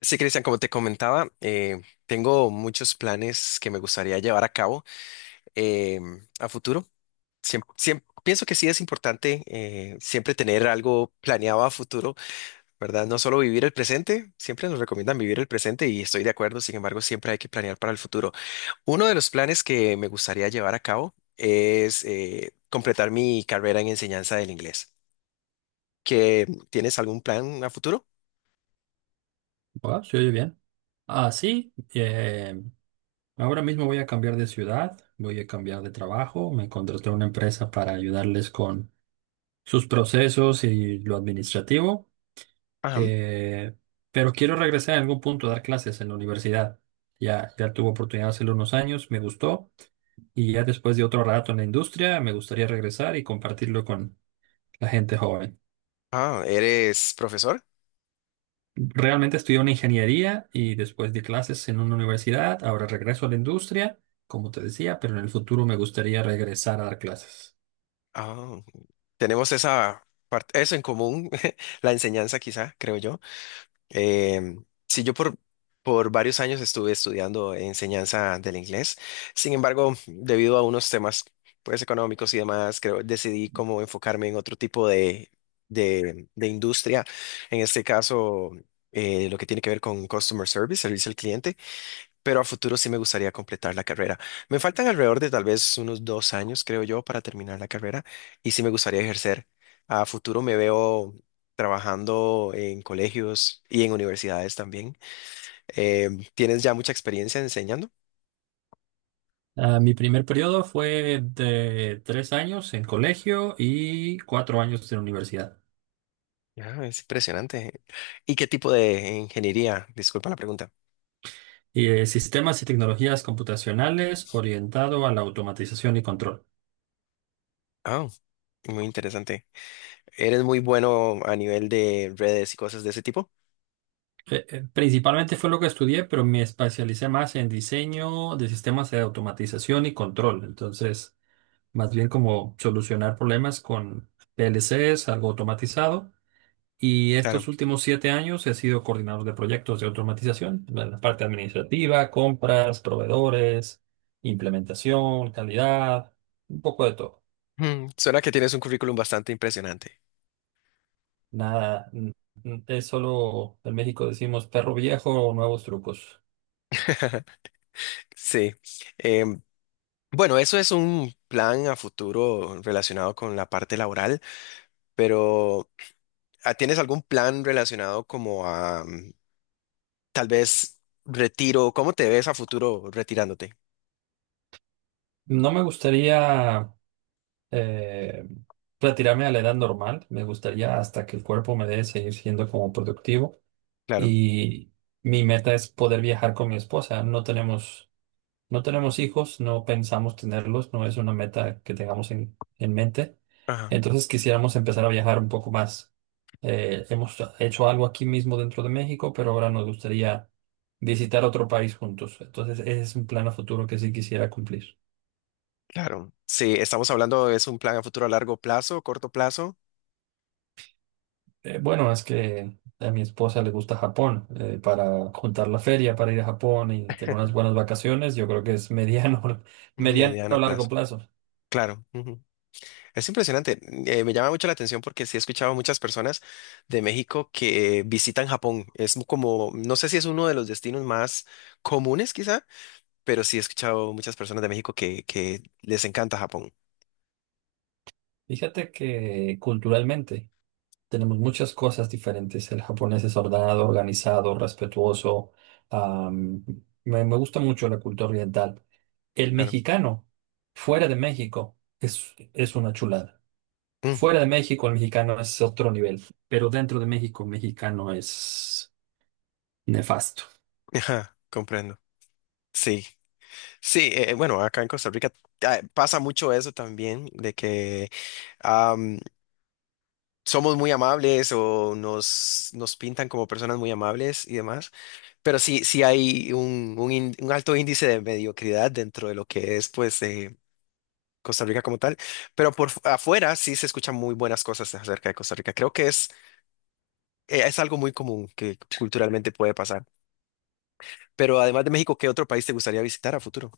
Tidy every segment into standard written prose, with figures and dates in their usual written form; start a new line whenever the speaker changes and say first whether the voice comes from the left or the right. left: Sí, Cristian, como te comentaba, tengo muchos planes que me gustaría llevar a cabo eh, a futuro. Pienso que sí es importante siempre tener algo planeado a futuro, ¿verdad? No solo vivir el presente, siempre nos recomiendan vivir el presente y estoy de acuerdo, sin embargo, siempre hay que planear para el futuro. Uno de los planes que me gustaría llevar a cabo es completar mi carrera en enseñanza del inglés. ¿Que tienes algún plan a futuro?
right: Ah, se oye bien. Ah, sí. Ahora mismo voy a cambiar de ciudad, voy a cambiar de trabajo. Me contraté una empresa para ayudarles con sus procesos y lo administrativo.
left: Ajá.
right: eh, pero quiero regresar en algún punto a dar clases en la universidad. Ya tuve oportunidad hace unos años, me gustó. Y ya después de otro rato en la industria, me gustaría regresar y compartirlo con la gente joven.
left: Ah, ¿eres profesor?
right: Realmente estudié una ingeniería y después di clases en una universidad. Ahora regreso a la industria, como te decía, pero en el futuro me gustaría regresar a dar clases.
left: Ah. Tenemos esa parte, eso en común, la enseñanza quizá, creo yo. Eh, sí, por varios años estuve estudiando enseñanza del inglés. Sin embargo, debido a unos temas pues económicos y demás, creo decidí como enfocarme en otro tipo de, de industria. En este caso, lo que tiene que ver con customer service, servicio al cliente, pero a futuro sí me gustaría completar la carrera. Me faltan alrededor de tal vez unos 2 años, creo yo, para terminar la carrera y sí me gustaría ejercer. A futuro me veo trabajando en colegios y en universidades también. Eh, ¿Tienes ya mucha experiencia enseñando?
right: Ah, mi primer periodo fue de 3 años en colegio y 4 años en universidad.
left: Ah, es impresionante. ¿Y qué tipo de ingeniería? Disculpa la pregunta.
right: Y, sistemas y tecnologías computacionales orientado a la automatización y control.
left: Ah, muy interesante. ¿Eres muy bueno a nivel de redes y cosas de ese tipo?
right: Principalmente fue lo que estudié, pero me especialicé más en diseño de sistemas de automatización y control. Entonces más bien como solucionar problemas con PLCs, algo automatizado. Y estos
left: Claro.
right: últimos 7 años he sido coordinador de proyectos de automatización, en la parte administrativa, compras, proveedores, implementación, calidad, un poco de todo.
left: Mm, suena que tienes un currículum bastante impresionante.
right: Nada, es solo, en México decimos perro viejo, nuevos trucos.
left: Sí. Em, bueno, eso es un plan a futuro relacionado con la parte laboral, pero ah, ¿tienes algún plan relacionado como a tal vez retiro? ¿Cómo te ves a futuro retirándote?
right: No me gustaría eh, retirarme a la edad normal, me gustaría hasta que el cuerpo me dé seguir siendo como productivo.
left: Claro.
right: Y mi meta es poder viajar con mi esposa. No tenemos hijos, no pensamos tenerlos, no es una meta que tengamos en mente.
left: Ajá,
right: Entonces quisiéramos empezar a viajar un poco más. Hemos hecho algo aquí mismo dentro de México, pero ahora nos gustaría visitar otro país juntos. Entonces ese es un plan a futuro que sí quisiera cumplir.
left: claro. Sí, estamos hablando, es un plan a futuro a largo plazo, corto plazo,
right: Bueno, es que a mi esposa le gusta Japón. Para juntar la feria, para ir a Japón y tener unas buenas vacaciones, yo creo que es mediano, mediano a
left: mediano plazo.
right: largo plazo.
left: Claro. Ujú. Es impresionante. Me llama mucho la atención porque sí he escuchado a muchas personas de México que visitan Japón. Es como, no sé si es uno de los destinos más comunes quizá, pero sí he escuchado muchas personas de México que les encanta Japón.
right: Fíjate que culturalmente tenemos muchas cosas diferentes. El japonés es ordenado, organizado, respetuoso. am, me gusta mucho la cultura oriental. El
left: Claro.
right: mexicano, fuera de México, es una chulada.
left: Mm,
right: Fuera de México, el mexicano es otro nivel, pero dentro de México, el mexicano es nefasto.
left: ajá, comprendo. Sí, sí, bueno, acá en Costa Rica ah, pasa mucho eso también, de que am, somos muy amables o nos, nos pintan como personas muy amables y demás, pero sí, sí hay un, un alto índice de mediocridad dentro de lo que es, pues, Costa Rica como tal, pero por afuera sí se escuchan muy buenas cosas acerca de Costa Rica. Creo que es algo muy común que culturalmente puede pasar. Pero además de México, ¿qué otro país te gustaría visitar a futuro?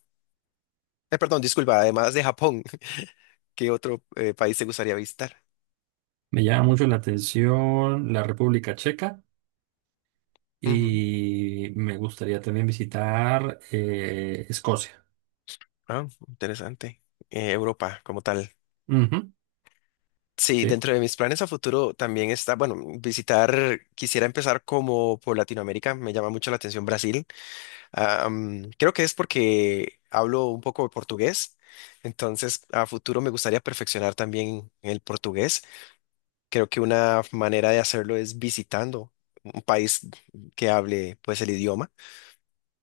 left: Perdón, disculpa, además de Japón, ¿qué otro país te gustaría visitar?
right: Me llama mucho la atención la República Checa
left: Ujú.
right: y me gustaría también visitar Escocia.
left: Ah, interesante. Europa como tal.
right: Ujú,
left: Sí,
right: sí.
left: dentro de mis planes a futuro también está, bueno, visitar, quisiera empezar como por Latinoamérica, me llama mucho la atención Brasil. Ah, mm, creo que es porque hablo un poco de portugués, entonces a futuro me gustaría perfeccionar también el portugués. Creo que una manera de hacerlo es visitando un país que hable pues el idioma.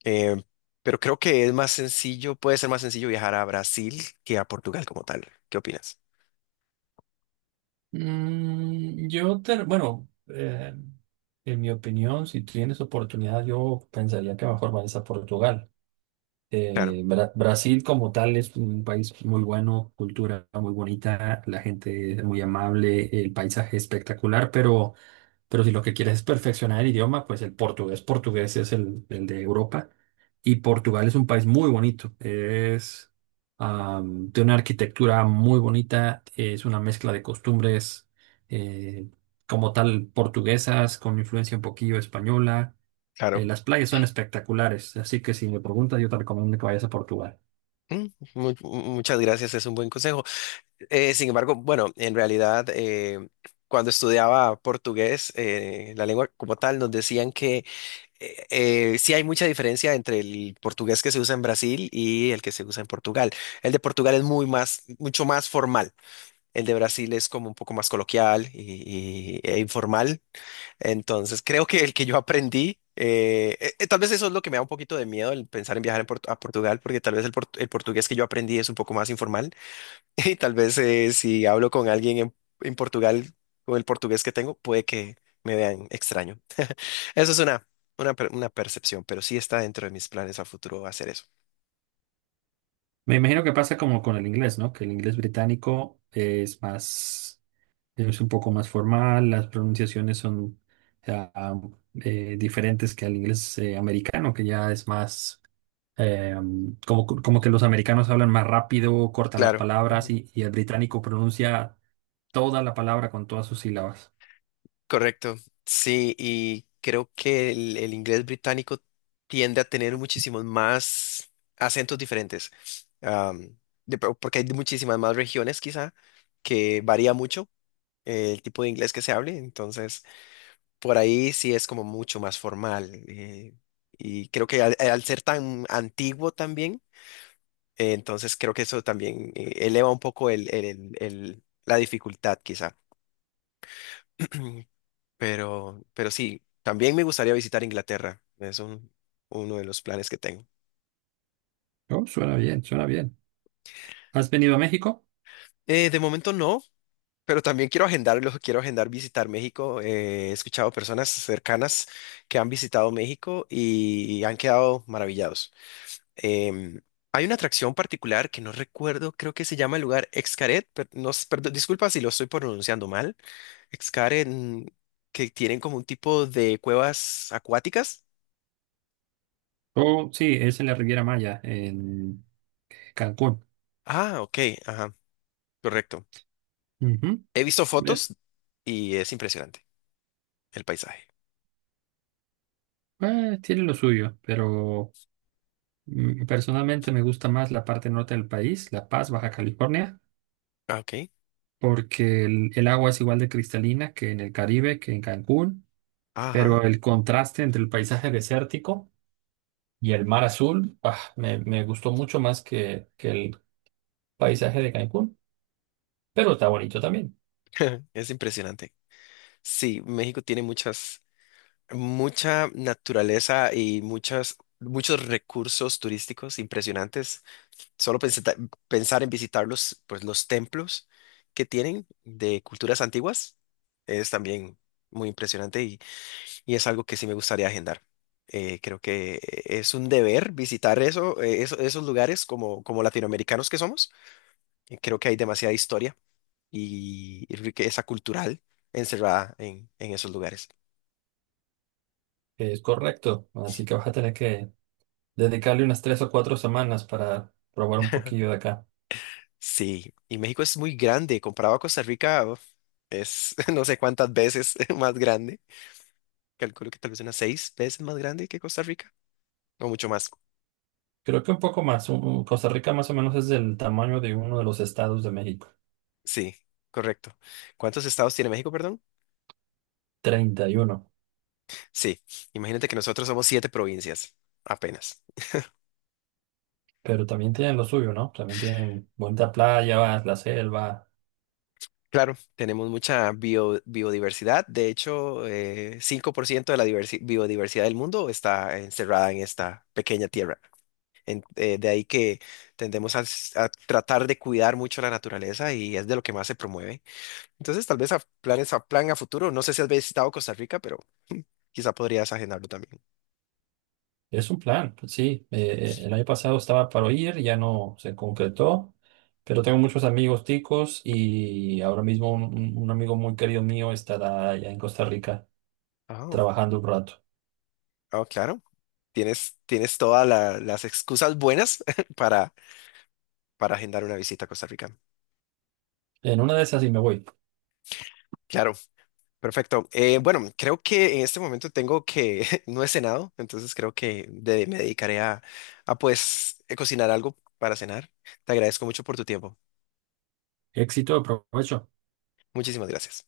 left: Eh, pero creo que es más sencillo, puede ser más sencillo viajar a Brasil que a Portugal como tal. ¿Qué opinas?
right: Mm, yo, bueno, en mi opinión, si tienes oportunidad, yo pensaría que mejor vayas a Portugal.
left: Claro,
right: Brasil como tal es un país muy bueno, cultura muy bonita, la gente es muy amable, el paisaje espectacular, pero si lo que quieres es perfeccionar el idioma, pues el portugués, portugués es el de Europa. Y Portugal es un país muy bonito. Es de una arquitectura muy bonita. Es una mezcla de costumbres eh, como tal portuguesas, con influencia un poquillo española.
left: claro.
right: Las playas son espectaculares. Así que si me preguntas, yo te recomiendo que vayas a Portugal.
left: Mm, muchas gracias, es un buen consejo. Sin embargo, bueno, en realidad, cuando estudiaba portugués, la lengua como tal, nos decían que sí hay mucha diferencia entre el portugués que se usa en Brasil y el que se usa en Portugal. El de Portugal es muy más, mucho más formal. El de Brasil es como un poco más coloquial y, e informal. Entonces, creo que el que yo aprendí, tal vez eso es lo que me da un poquito de miedo el pensar en viajar en a Portugal, porque tal vez el portugués que yo aprendí es un poco más informal. Y tal vez si hablo con alguien en Portugal, con el portugués que tengo, puede que me vean extraño. Eso es una, una percepción, pero sí está dentro de mis planes a futuro hacer eso.
right: Me imagino que pasa como con el inglés, ¿no? Que el inglés británico es más, es un poco más formal, las pronunciaciones son ah, diferentes que al inglés americano, que ya es más eh, como, como que los americanos hablan más rápido, cortan las
left: Claro,
right: palabras
left: ujú,
right: y el británico pronuncia toda la palabra con todas sus sílabas.
left: correcto. Sí, y creo que el inglés británico tiende a tener muchísimos más acentos diferentes, am, porque hay muchísimas más regiones quizá, que varía mucho el tipo de inglés que se hable, entonces por ahí sí es como mucho más formal. Y creo que al ser tan antiguo también entonces creo que eso también eleva un poco la dificultad quizá. Pero sí, también me gustaría visitar Inglaterra. Uno de los planes que tengo.
right: Oh, suena bien, suena bien. ¿Has venido a México?
left: De momento no, pero también quiero agendarlo, quiero agendar visitar México. He escuchado personas cercanas que han visitado México y han quedado maravillados. Em, hay una atracción particular que no recuerdo, creo que se llama el lugar Xcaret, pero no, perdón, disculpa si lo estoy pronunciando mal, excavar en que tienen como un tipo de cuevas acuáticas.
right: Oh, sí, es en la Riviera Maya, en Cancún.
left: Ah, ok, ajá, correcto.
right: Ujú.
left: He visto
right: ¿Ves?
left: fotos y es impresionante el paisaje.
right: Tiene lo suyo, pero mm, personalmente me gusta más la parte norte del país, La Paz, Baja California,
left: Ah, ok,
right: porque el agua es igual de cristalina que en el Caribe, que en Cancún,
left: ajá,
right: pero el contraste entre el paisaje desértico y el mar azul, ah, me gustó mucho más que el paisaje de Cancún, pero está bonito también.
left: es impresionante. Sí, México tiene muchas, mucha naturaleza y muchas, muchos recursos turísticos impresionantes. Solo pensar en visitar los, pues, los templos que tienen de culturas antiguas es también muy impresionante y es algo que sí me gustaría agendar. Creo que es un deber visitar eso, esos lugares como, como latinoamericanos que somos. Creo que hay demasiada historia y riqueza cultural encerrada en esos lugares.
right: Es correcto, así que vas a tener que dedicarle unas 3 o 4 semanas para probar un poquillo de acá.
left: Sí, y México es muy grande, comparado a Costa Rica, uf, es no sé cuántas veces más grande. Calculo que tal vez unas 6 veces más grande que Costa Rica, o mucho más.
right: Creo que un poco más, Costa Rica más o menos es del tamaño de uno de los estados de México.
left: Sí, correcto. ¿Cuántos estados tiene México, perdón?
right: 31.
left: Sí, imagínate que nosotros somos siete provincias, apenas.
right: Pero también tienen lo suyo, ¿no? También tienen bonita playa, la selva.
left: Claro, tenemos mucha biodiversidad. De hecho, 5% de la biodiversidad del mundo está encerrada en esta pequeña tierra. De ahí que tendemos a, a tratar de cuidar mucho la naturaleza y es de lo que más se promueve. Entonces, tal vez a plan a futuro. No sé si has visitado Costa Rica, pero quizá podrías agendarlo también.
right: Es un plan, pues sí. El año pasado estaba para ir, ya no se concretó, pero tengo muchos amigos ticos y ahora mismo un, un amigo muy querido mío estará allá en Costa Rica
left: Ah,
right: trabajando un rato.
left: ah, claro. Tienes, tienes todas las excusas buenas para, para agendar una visita a Costa Rica.
right: En una de esas y me voy.
left: Claro, perfecto. Bueno, creo que en este momento tengo que, no he cenado, entonces creo que me dedicaré a pues cocinar algo para cenar. Te agradezco mucho por tu tiempo.
right: Éxito, provecho.
left: Muchísimas gracias.